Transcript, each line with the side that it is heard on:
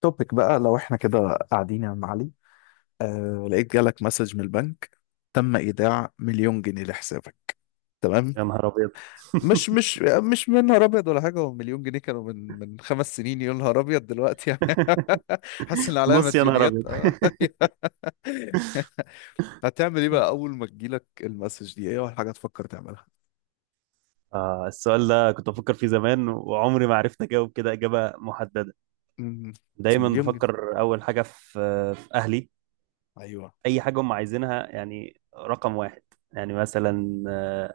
left: توبيك بقى، لو احنا كده قاعدين يا عم علي. لقيت جالك مسج من البنك: تم ايداع مليون جنيه لحسابك. تمام.
right: يا نهار ابيض.
left: مش مش مش من نهار ابيض ولا حاجه. هو مليون جنيه كانوا من 5 سنين، يا نهار ابيض دلوقتي يعني. حاسس ان عليا
right: نص يا نهار
left: مديونيات
right: ابيض.
left: آه. هتعمل ايه بقى اول ما تجيلك المسج دي؟ ايه اول حاجه تفكر تعملها؟
right: السؤال ده كنت بفكر فيه زمان وعمري ما عرفت اجاوب كده اجابه محدده.
left: امم.
right: دايما
left: مليون جنيه.
right: بفكر اول حاجه في اهلي.
left: ايوه.
right: اي حاجه هم عايزينها يعني رقم واحد. يعني مثلا آه،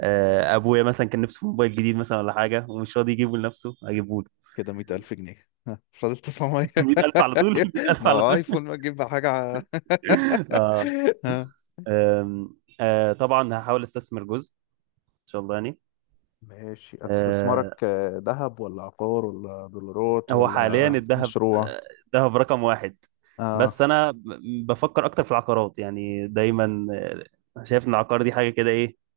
right: آه، ابويا مثلا كان نفسه في موبايل جديد مثلا ولا حاجه ومش راضي يجيبه لنفسه اجيبه له.
left: كده 100,000 جنيه، ها، فاضل 900.
right: 100,000 على طول. 100,000
left: ما
right: على
left: هو
right: طول.
left: ايفون، ما تجيب حاجة
right: آه،
left: ها.
right: آم، آه، طبعا هحاول استثمر جزء ان شاء الله يعني.
left: ماشي،
right: آه،
left: استثمارك ذهب ولا عقار ولا دولارات
right: هو حاليا
left: ولا
right: الذهب.
left: مشروع؟
right: الذهب رقم واحد.
left: آه
right: بس انا بفكر اكتر في العقارات يعني دايما، شايف ان العقار دي حاجه كده ايه،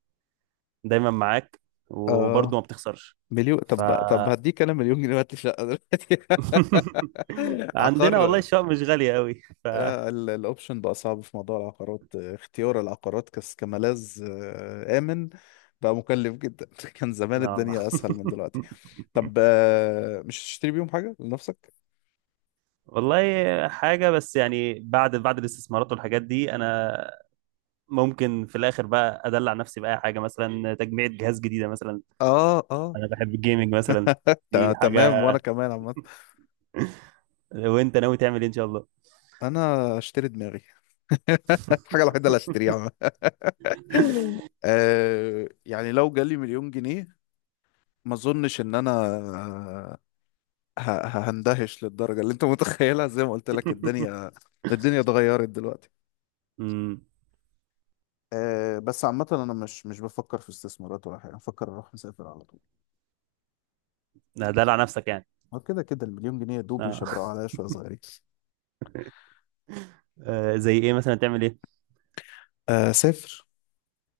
right: دايما معاك وبرضه
left: آه.
right: ما بتخسرش.
left: مليون؟
right: ف
left: طب هديك انا مليون جنيه وهات لي شقة دلوقتي.
right: عندنا والله
left: عقار.
right: الشقق مش غاليه قوي. ف
left: الاوبشن بقى صعب في موضوع العقارات، اختيار العقارات كملاذ آمن بقى مكلف جدا. كان زمان
right: آه.
left: الدنيا اسهل من دلوقتي. طب مش هتشتري بيهم حاجة لنفسك؟
right: والله حاجه، بس يعني بعد الاستثمارات والحاجات دي انا ممكن في الاخر بقى ادلع نفسي باي حاجه مثلا تجميع جهاز جديده مثلا.
left: اه اه.
right: انا بحب الجيمنج مثلا. دي
left: تمام.
right: حاجه.
left: وانا كمان عامة
right: وانت ناوي تعمل ايه ان شاء الله؟
left: انا اشتري دماغي. الحاجة الوحيدة اللي هشتريها. عامة. يعني لو جالي مليون جنيه ما اظنش ان انا آه، هندهش للدرجة اللي انت متخيلها. زي ما قلت لك، الدنيا اتغيرت دلوقتي.
right: امم
left: بس عامة أنا مش بفكر في استثمارات ولا حاجة، بفكر أروح مسافر على طول.
right: ده دلع نفسك يعني؟
left: هو كده كده المليون جنيه يا دوب
right: اه،
left: يشبرقوا عليا شوية صغيرين.
right: زي ايه مثلا تعمل ايه؟
left: أسافر.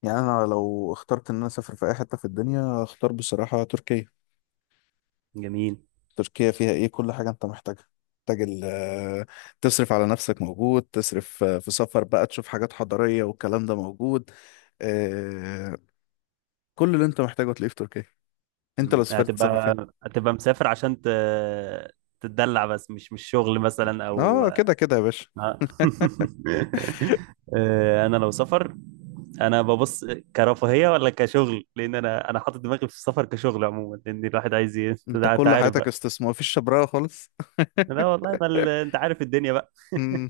left: يعني انا لو اخترت ان انا اسافر في اي حته في الدنيا، اختار بصراحه تركيا.
right: جميل.
left: تركيا فيها ايه؟ كل حاجه انت محتاجها. محتاج تصرف على نفسك موجود، تصرف في سفر بقى تشوف حاجات حضاريه والكلام ده موجود. آه، كل اللي انت محتاجه تلاقيه في تركيا. انت لو
right: مم.
left: سافرت تسافر فين؟
right: هتبقى. مسافر عشان تتدلع، بس مش شغل مثلا او
left: اه، كده كده يا باشا.
right: انا لو سفر انا ببص كرفاهيه ولا كشغل، لان انا حاطط دماغي في السفر كشغل عموما، لان الواحد عايز
left: انت
right: انت
left: كل
right: عارف
left: حياتك
right: بقى.
left: استثمار، مفيش شبراوه خالص.
right: لا والله. ما ال... انت عارف الدنيا.
left: امم.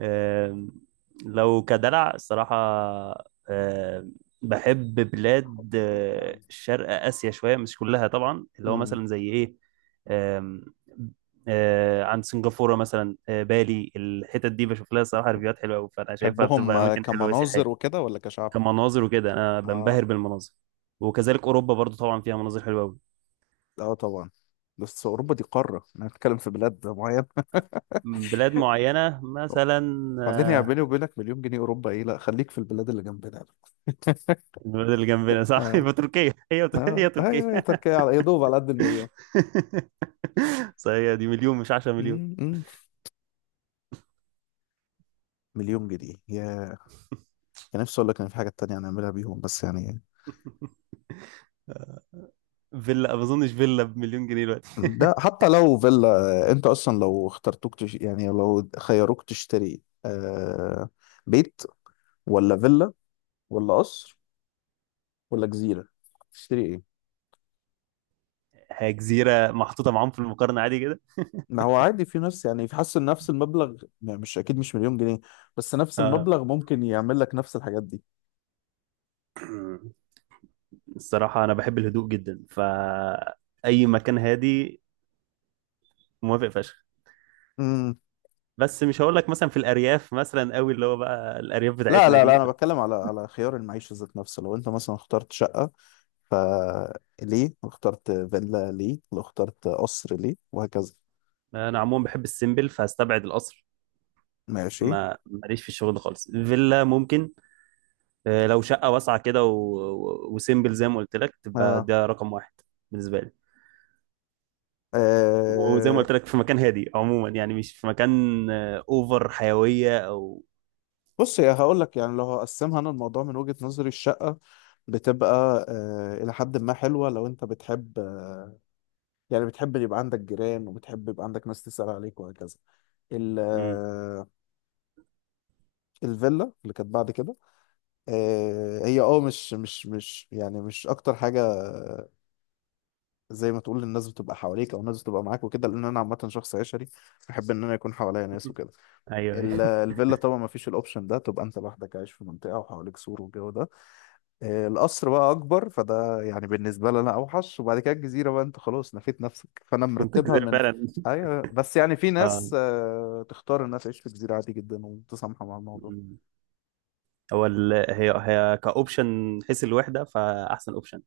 right: آم، لو كدلع الصراحة، آم، بحب بلاد شرق آسيا شوية، مش كلها طبعا، اللي هو
left: أمم.
right: مثلا زي إيه. آم، عند سنغافورة مثلا، بالي، الحتت دي بشوف لها الصراحة ريفيوهات حلوة أوي، فأنا شايفها بتبقى
left: تحبهم
right: أماكن حلوة سياحية.
left: كمناظر وكده ولا كشعب؟
right: كمناظر وكده، أنا
left: اه.
right: بنبهر بالمناظر. وكذلك أوروبا برضو طبعا فيها مناظر حلوة أوي.
left: اه طبعا. بس اوروبا دي قاره، انا بتكلم في بلاد معينه.
right: بلاد معينة مثلا.
left: بعدين يا بيني
right: آه،
left: وبينك، مليون جنيه اوروبا ايه؟ لا، خليك في البلاد اللي جنبنا.
right: البلد اللي جنبنا، صح.
left: اه.
right: يبقى تركيا هي. هي
left: اه
right: تركيا.
left: ايوه، هي تركيا على يا دوب على قد المليون.
right: صحيح، دي مليون مش 10 مليون.
left: مم، مم. مليون جنيه يا... كان نفسي اقول لك ان في حاجه تانية هنعملها بيهم بس يعني
right: فيلا؟ ما اظنش فيلا بمليون جنيه دلوقتي.
left: ده حتى لو فيلا. انت اصلا لو اخترتوك يعني لو خيروك تشتري بيت ولا فيلا ولا قصر ولا جزيره؟ تشتري ايه؟
right: هي جزيره محطوطه معاهم في المقارنه عادي كده.
left: ما هو عادي، في ناس يعني في حاسس ان نفس المبلغ، يعني مش اكيد مش مليون جنيه، بس نفس
right: اه.
left: المبلغ ممكن يعمل لك نفس الحاجات دي.
right: الصراحه انا بحب الهدوء جدا، فاي مكان هادي موافق فشخ.
left: امم.
right: بس مش هقول لك مثلا في الارياف مثلا قوي، اللي هو بقى الارياف
left: لا
right: بتاعتنا
left: لا لا،
right: دي.
left: انا بتكلم على على خيار المعيشه ذات نفسه. لو انت مثلا اخترت شقه ليه، واخترت فيلا ليه، واخترت قصر ليه، وهكذا.
right: انا عموما بحب السيمبل، فهستبعد القصر.
left: ماشي.
right: ما ماليش في الشغل ده خالص. فيلا ممكن، لو شقه واسعه كده وسيمبل زي ما قلت لك، تبقى
left: اه.
right: ده رقم واحد بالنسبه لي. وزي ما
left: آه.
right: قلت لك في مكان هادي عموما، يعني مش في مكان اوفر حيويه او
left: بص، يا هقول لك، يعني لو هقسمها انا، الموضوع من وجهة نظري: الشقه بتبقى الى حد ما حلوه لو انت بتحب، يعني بتحب يبقى عندك جيران وبتحب يبقى عندك ناس تسأل عليك وهكذا. ال-
right: مم.
left: آه، الفيلا اللي كانت بعد كده، هي اه مش مش مش يعني مش اكتر حاجه، زي ما تقول الناس بتبقى حواليك او الناس بتبقى معاك وكده، لان انا عامه شخص عشري، بحب ان انا يكون حواليا ناس وكده.
right: ايوه، ايوه.
left: الفيلا طبعا ما فيش الاوبشن ده، تبقى انت لوحدك عايش في منطقه وحواليك سور والجو ده. القصر بقى اكبر، فده يعني بالنسبه لي انا اوحش. وبعد كده الجزيره بقى، انت خلاص نفيت نفسك. فانا
right: انت
left: مرتبها
right: كده
left: من...
right: فعلا.
left: ايوه بس يعني في
right: اه.
left: ناس تختار انها تعيش في جزيره عادي جدا ومتسامحه مع الموضوع.
right: مم. هو هي، هي كاوبشن، حيث الوحده فاحسن اوبشن.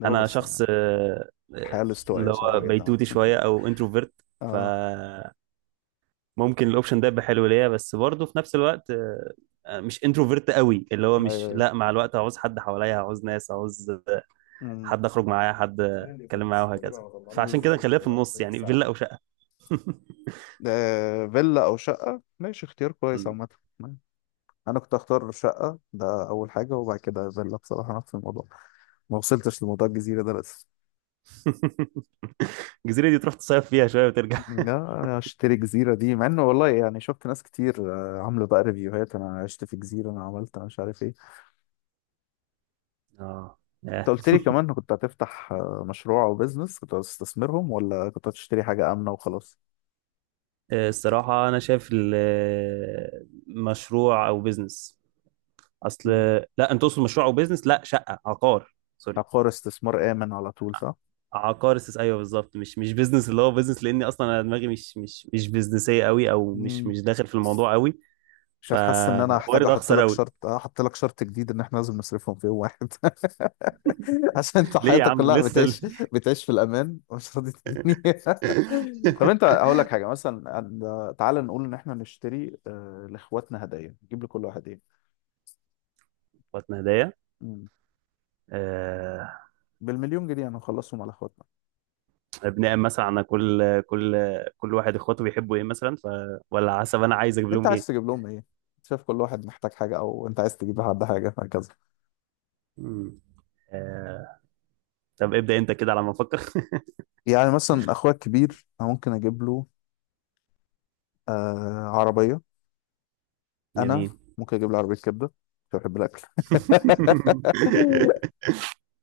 left: ده هو
right: انا
left: بس
right: شخص
left: يعني
right: آه،
left: الحياه
right: اللي
left: الاستوائيه
right: هو
left: صعبه جدا.
right: بيتوتي شويه او انتروفيرت.
left: اه
right: فممكن الاوبشن ده يبقى حلو ليا، بس برضه في نفس الوقت مش انتروفيرت قوي، اللي هو
left: ايوه
right: مش،
left: ايوه.
right: لا، مع الوقت هعوز حد حواليا، هعوز ناس، هعوز
left: أمم.
right: حد اخرج معاه، حد اتكلم معاه وهكذا. فعشان كده
left: بالظبط.
right: نخليها في النص يعني، فيلا او شقه.
left: فيلا او شقه، ماشي، اختيار كويس
right: مم.
left: عامه. انا كنت اختار شقه ده اول حاجه، وبعد كده فيلا بصراحه نفس الموضوع. ما وصلتش لموضوع الجزيره ده لسه.
right: الجزيره دي تروح تصيف فيها شويه وترجع.
left: لا، اشتري جزيرة دي، مع انه والله يعني شفت ناس كتير عاملة بقى ريفيوهات: انا عشت في جزيرة، انا عملت، أنا مش عارف ايه.
right: اه.
left: انت
right: آه.
left: قلت لي كمان إنك كنت هتفتح مشروع او بيزنس، كنت هتستثمرهم ولا كنت هتشتري حاجة آمنة وخلاص؟
right: الصراحه انا شايف مشروع او بيزنس، اصل،
left: مم.
right: لا انت تقصد مشروع او بيزنس، لا، شقه، عقار، سوري.
left: عقار، استثمار آمن على طول، صح؟
right: عقار ايوه بالظبط، مش بيزنس، اللي هو بيزنس، لاني اصلا انا دماغي مش بيزنسيه قوي، او مش
left: مم.
right: مش داخل في الموضوع قوي.
left: مش هتحس ان انا هحتاج
right: فوارد
left: احط
right: اخسر
left: لك
right: قوي.
left: شرط، احط لك شرط جديد، ان احنا لازم نصرفهم في يوم واحد. عشان انت
right: ليه يا
left: حياتك
right: عم
left: كلها
right: لسه.
left: بتعيش في الامان ومش راضي تديني. طب انت هقول لك حاجه، مثلا تعال نقول ان احنا نشتري لاخواتنا هدايا. نجيب لكل واحد ايه؟
right: اخواتنا هدايا.
left: مم.
right: آه،
left: بالمليون جنيه هنخلصهم على اخواتنا.
right: بناء مثلا على كل كل واحد اخواته بيحبوا ايه مثلا، ولا حسب انا عايز اجيب
left: انت
right: لهم
left: عايز
right: ايه.
left: تجيب لهم ايه؟ شايف كل واحد محتاج حاجه، او انت عايز تجيب لحد حاجه، هكذا.
right: مم. آه، طب ابدأ انت كده على ما افكر.
left: يعني مثلا اخويا الكبير انا ممكن اجيب له آه عربيه. انا
right: جميل.
left: ممكن اجيب له عربيه كبده، عشان بحب الاكل.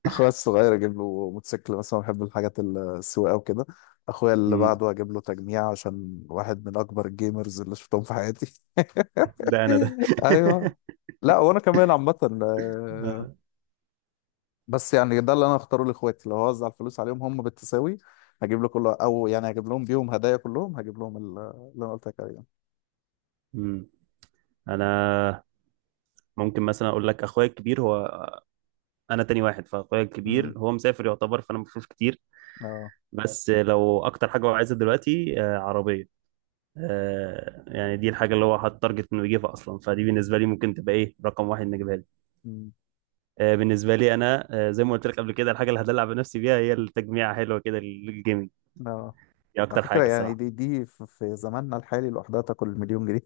left: اخويا الصغير اجيب له موتوسيكل مثلا، بحب الحاجات السواقه وكده. اخويا اللي
right: مم.
left: بعده اجيب له تجميع، عشان واحد من اكبر الجيمرز اللي شفتهم في حياتي.
right: ده انا ده.
left: ايوه. لا وانا كمان عامه، آه،
right: آه.
left: بس يعني ده اللي انا اختاره لاخواتي لو هوزع الفلوس عليهم هم بالتساوي. هجيب له كله، او يعني هجيب لهم بيهم هدايا كلهم، هجيب لهم اللي انا قلت لك عليه.
right: مم. انا ممكن مثلا اقول لك، اخويا الكبير هو، انا تاني واحد، فاخويا
left: امم.
right: الكبير هو مسافر يعتبر، فانا مفروش كتير.
left: اه.
right: بس لو اكتر حاجه هو عايزها دلوقتي عربيه. يعني دي الحاجة اللي هو حاطط تارجت انه يجيبها اصلا، فدي بالنسبة لي ممكن تبقى ايه، رقم واحد نجيبها لي.
left: امم.
right: بالنسبة لي انا زي ما قلت لك قبل كده، الحاجة اللي هدلع بنفسي بيها هي التجميعة حلوة كده للجيمنج.
left: اه.
right: دي
left: على
right: اكتر
left: فكره،
right: حاجة
left: يعني دي
right: الصراحة.
left: دي في زماننا الحالي لوحدها تاكل مليون جنيه.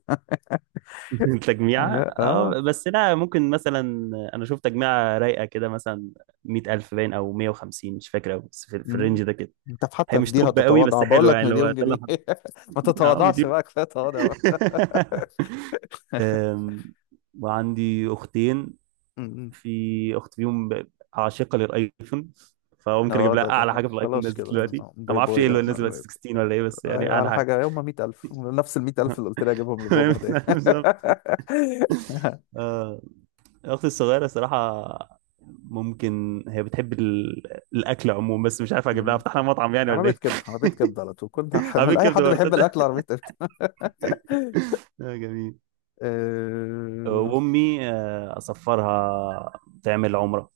right: التجميعة،
left: اه
right: اه، بس لا ممكن مثلا انا شوف تجميعة رايقة كده مثلا 100,000 باين او 150، مش فاكر أوي بس في
left: مم.
right: الرينج ده كده.
left: انت
right: هي
left: حتى في
right: مش
left: دي
right: توب قوي
left: هتتواضع
right: بس
left: بقول
right: حلو، يعني
left: لك
right: اللي هو
left: مليون
right: ده اللي
left: جنيه.
right: أنا
left: ما
right: حاطه. اه،
left: تتواضعش
right: مليون.
left: بقى، كفايه تواضع بقى.
right: أم، وعندي اختين،
left: مم.
right: في اخت فيهم عاشقه للايفون، فممكن اجيب
left: اه،
right: لها
left: ده
right: اعلى حاجه في الايفون
left: خلاص
right: نازل
left: كده
right: دلوقتي. انا
left: باي
right: ما اعرفش ايه
left: باي
right: اللي نازل دلوقتي، 16 ولا ايه، بس يعني
left: ايوه،
right: اعلى
left: على
right: حاجه.
left: حاجه يوم 100,000، نفس ال 100,000 اللي قلت لي اجيبهم لبابا هدايا.
right: بالظبط. آه، اختي الصغيره صراحه ممكن، هي بتحب الاكل عموما، بس مش عارف اجيب لها،
left: مم.
right: افتح لها مطعم يعني ولا
left: عربية
right: ايه.
left: كبدة، عربية كبدة على طول، كنت
right: عامل
left: انا اي
right: كبده
left: حد
right: ورد،
left: بيحب
right: تصدق.
left: الاكل عربية كبدة.
right: جميل.
left: اه.
right: وامي اصفرها تعمل عمره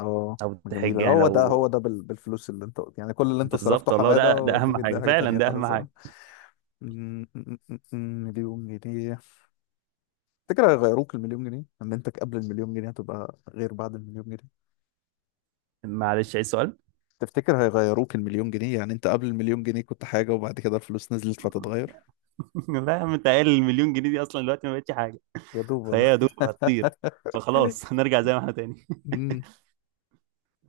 left: آه،
right: او تحج،
left: جميلة.
right: يعني
left: هو ده هو
right: لو.
left: ده بالفلوس اللي انت يعني كل اللي انت صرفته
right: بالظبط والله ده
left: حمادة،
right: ده
left: ودي
right: اهم
left: بيديها
right: حاجه
left: حاجة
right: فعلا،
left: تانية
right: ده اهم
left: خالص.
right: حاجه.
left: م- م- م- م- مليون جنيه. تفتكر هيغيروك المليون جنيه؟ اما انت قبل المليون جنيه هتبقى غير بعد المليون جنيه.
right: معلش عايز سؤال.
left: تفتكر هيغيروك المليون جنيه؟ يعني انت قبل المليون جنيه كنت حاجة، وبعد كده الفلوس نزلت فتتغير.
right: لا يا عم، انت قايل المليون جنيه دي اصلا دلوقتي ما بقتش حاجه،
left: يا دوب
right: فهي
left: والله.
right: يا دوب هتطير، فخلاص هنرجع زي ما احنا تاني.
left: امم.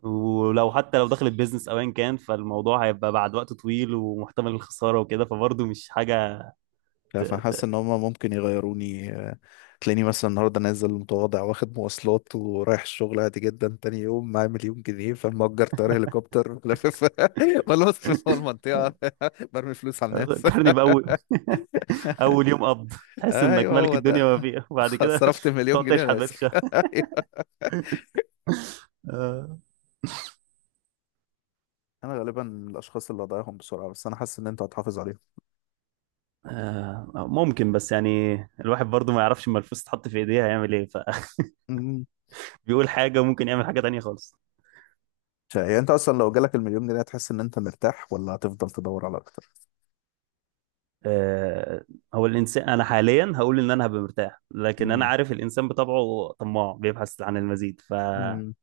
right: ولو حتى لو دخلت بيزنس او ايا كان، فالموضوع هيبقى بعد وقت طويل ومحتمل الخساره وكده، فبرضه مش حاجه ت...
left: فحاسس
right: ت...
left: ان هما ممكن يغيروني، تلاقيني مثلا النهارده نازل متواضع واخد مواصلات ورايح الشغل عادي جدا، تاني يوم معايا مليون جنيه فمأجر طيارة هليكوبتر لافف. بلف في المنطقة. برمي فلوس على الناس.
right: فكرني باول، اول يوم قبض تحس انك
left: ايوه،
right: ملك
left: هو
right: الدنيا
left: ده.
right: وما فيها، وبعد كده
left: صرفت مليون
right: تقعد
left: جنيه،
right: تشحت
left: انا
right: بقيت
left: اسف.
right: الشهر.
left: أيوة.
right: آه،
left: انا غالبا من الاشخاص اللي هضيعهم بسرعه، بس انا حاسس ان انت هتحافظ عليهم.
right: ممكن، بس يعني الواحد برضه ما يعرفش اما الفلوس تتحط في ايديه هيعمل ايه،
left: أمم.
right: فبيقول حاجه، وممكن يعمل حاجه تانيه خالص.
left: يعني انت اصلا لو جالك المليون جنيه هتحس ان انت مرتاح، ولا هتفضل تدور على اكتر؟
right: آه، هو الانسان، انا حاليا هقول ان انا هبقى مرتاح، لكن انا
left: أمم.
right: عارف الانسان بطبعه طماع بيبحث عن المزيد،
left: أمم.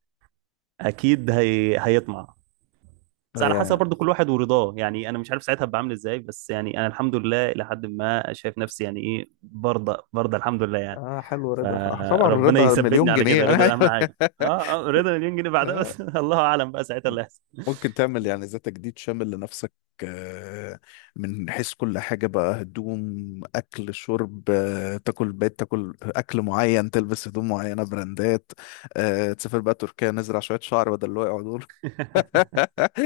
right: فاكيد هيطمع. بس
left: آه
right: على
left: يعني
right: حسب برضو كل واحد ورضاه، يعني انا مش عارف ساعتها هبقى عامل ازاي، بس يعني انا الحمد لله الى حد ما شايف نفسي، يعني ايه، برضى، برضى الحمد لله يعني.
left: اه، حلو رضا طبعا،
right: فربنا
left: رضا
right: يثبتني
left: مليون
right: على
left: جنيه.
right: كده،
left: انا
right: رضا اهم حاجه، اه، رضا مليون جنيه بعدها،
left: أيوة.
right: بس الله اعلم بقى ساعتها اللي
left: ممكن تعمل يعني زي تجديد شامل لنفسك، آه، من حيث كل حاجة بقى: هدوم، أكل، شرب، تاكل بيت، تاكل أكل معين، تلبس هدوم معينة براندات، تسافر بقى تركيا، نزرع شوية شعر بدل اللي وقعوا دول.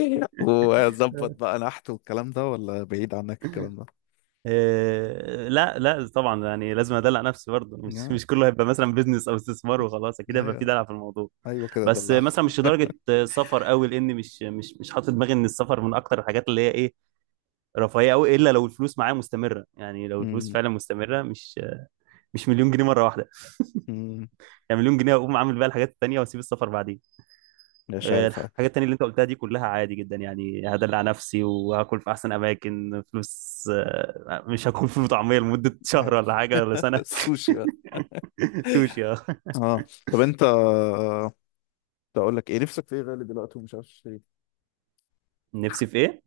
right: هيحصل.
left: وظبط بقى نحت والكلام ده، ولا بعيد عنك الكلام ده؟
right: إيه، لا لا طبعا، يعني لازم ادلع نفسي برضه. مش
left: يا-
right: مش كله هيبقى مثلا بيزنس او استثمار وخلاص، اكيد هيبقى في
left: أيوه.
right: دلع في الموضوع.
left: أيوه، كده
right: بس
left: دلعني.
right: مثلا مش لدرجه سفر قوي، لان مش حاطط دماغي ان السفر من اكتر الحاجات اللي هي ايه، رفاهيه قوي، الا لو الفلوس معايا مستمره، يعني لو الفلوس
left: أمم،
right: فعلا مستمره، مش مليون جنيه مره واحده.
left: أمم،
right: يعني مليون جنيه اقوم عامل بقى الحاجات التانيه واسيب السفر بعدين.
left: مش عارف.
right: الحاجات التانيه اللي انت قلتها دي كلها عادي جدا، يعني هدلع نفسي وهاكل في احسن اماكن فلوس، مش هاكل فول وطعميه لمده شهر ولا حاجه ولا سنه.
left: السوشي بقى.
right: سوشي، اه.
left: اه. طب انت، اقول لك ايه، نفسك في ايه غالي دلوقتي ومش عارف تشتريه؟
right: نفسي في ايه؟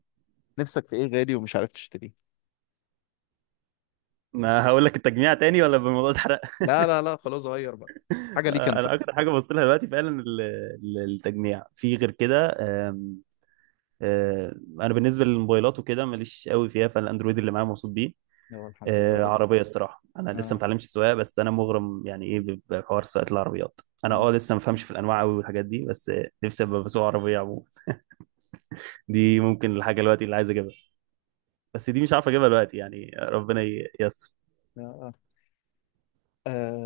left: نفسك في ايه غالي ومش عارف تشتريه؟
right: ما هقول لك التجميع تاني ولا بالموضوع اتحرق.
left: لا لا لا، خلاص غير بقى. حاجه ليك انت.
right: انا اكتر حاجه ببص لها دلوقتي فعلا التجميع، في غير كده آم، آه، انا بالنسبه للموبايلات وكده ماليش قوي فيها، فالاندرويد اللي معايا مبسوط بيه.
left: يلا الحمد لله رضا.
right: عربيه الصراحه، انا لسه ما
left: اه.
right: اتعلمتش السواقه، بس انا مغرم يعني ايه بحوار سواقه العربيات، انا
left: مم.
right: اه لسه ما فهمش في الانواع قوي والحاجات دي، بس نفسي ابقى بسوق عربيه عموما. دي ممكن الحاجه دلوقتي اللي عايز اجيبها، بس دي مش عارف اجيبها دلوقتي، يعني ربنا ييسر.
left: آه. آه.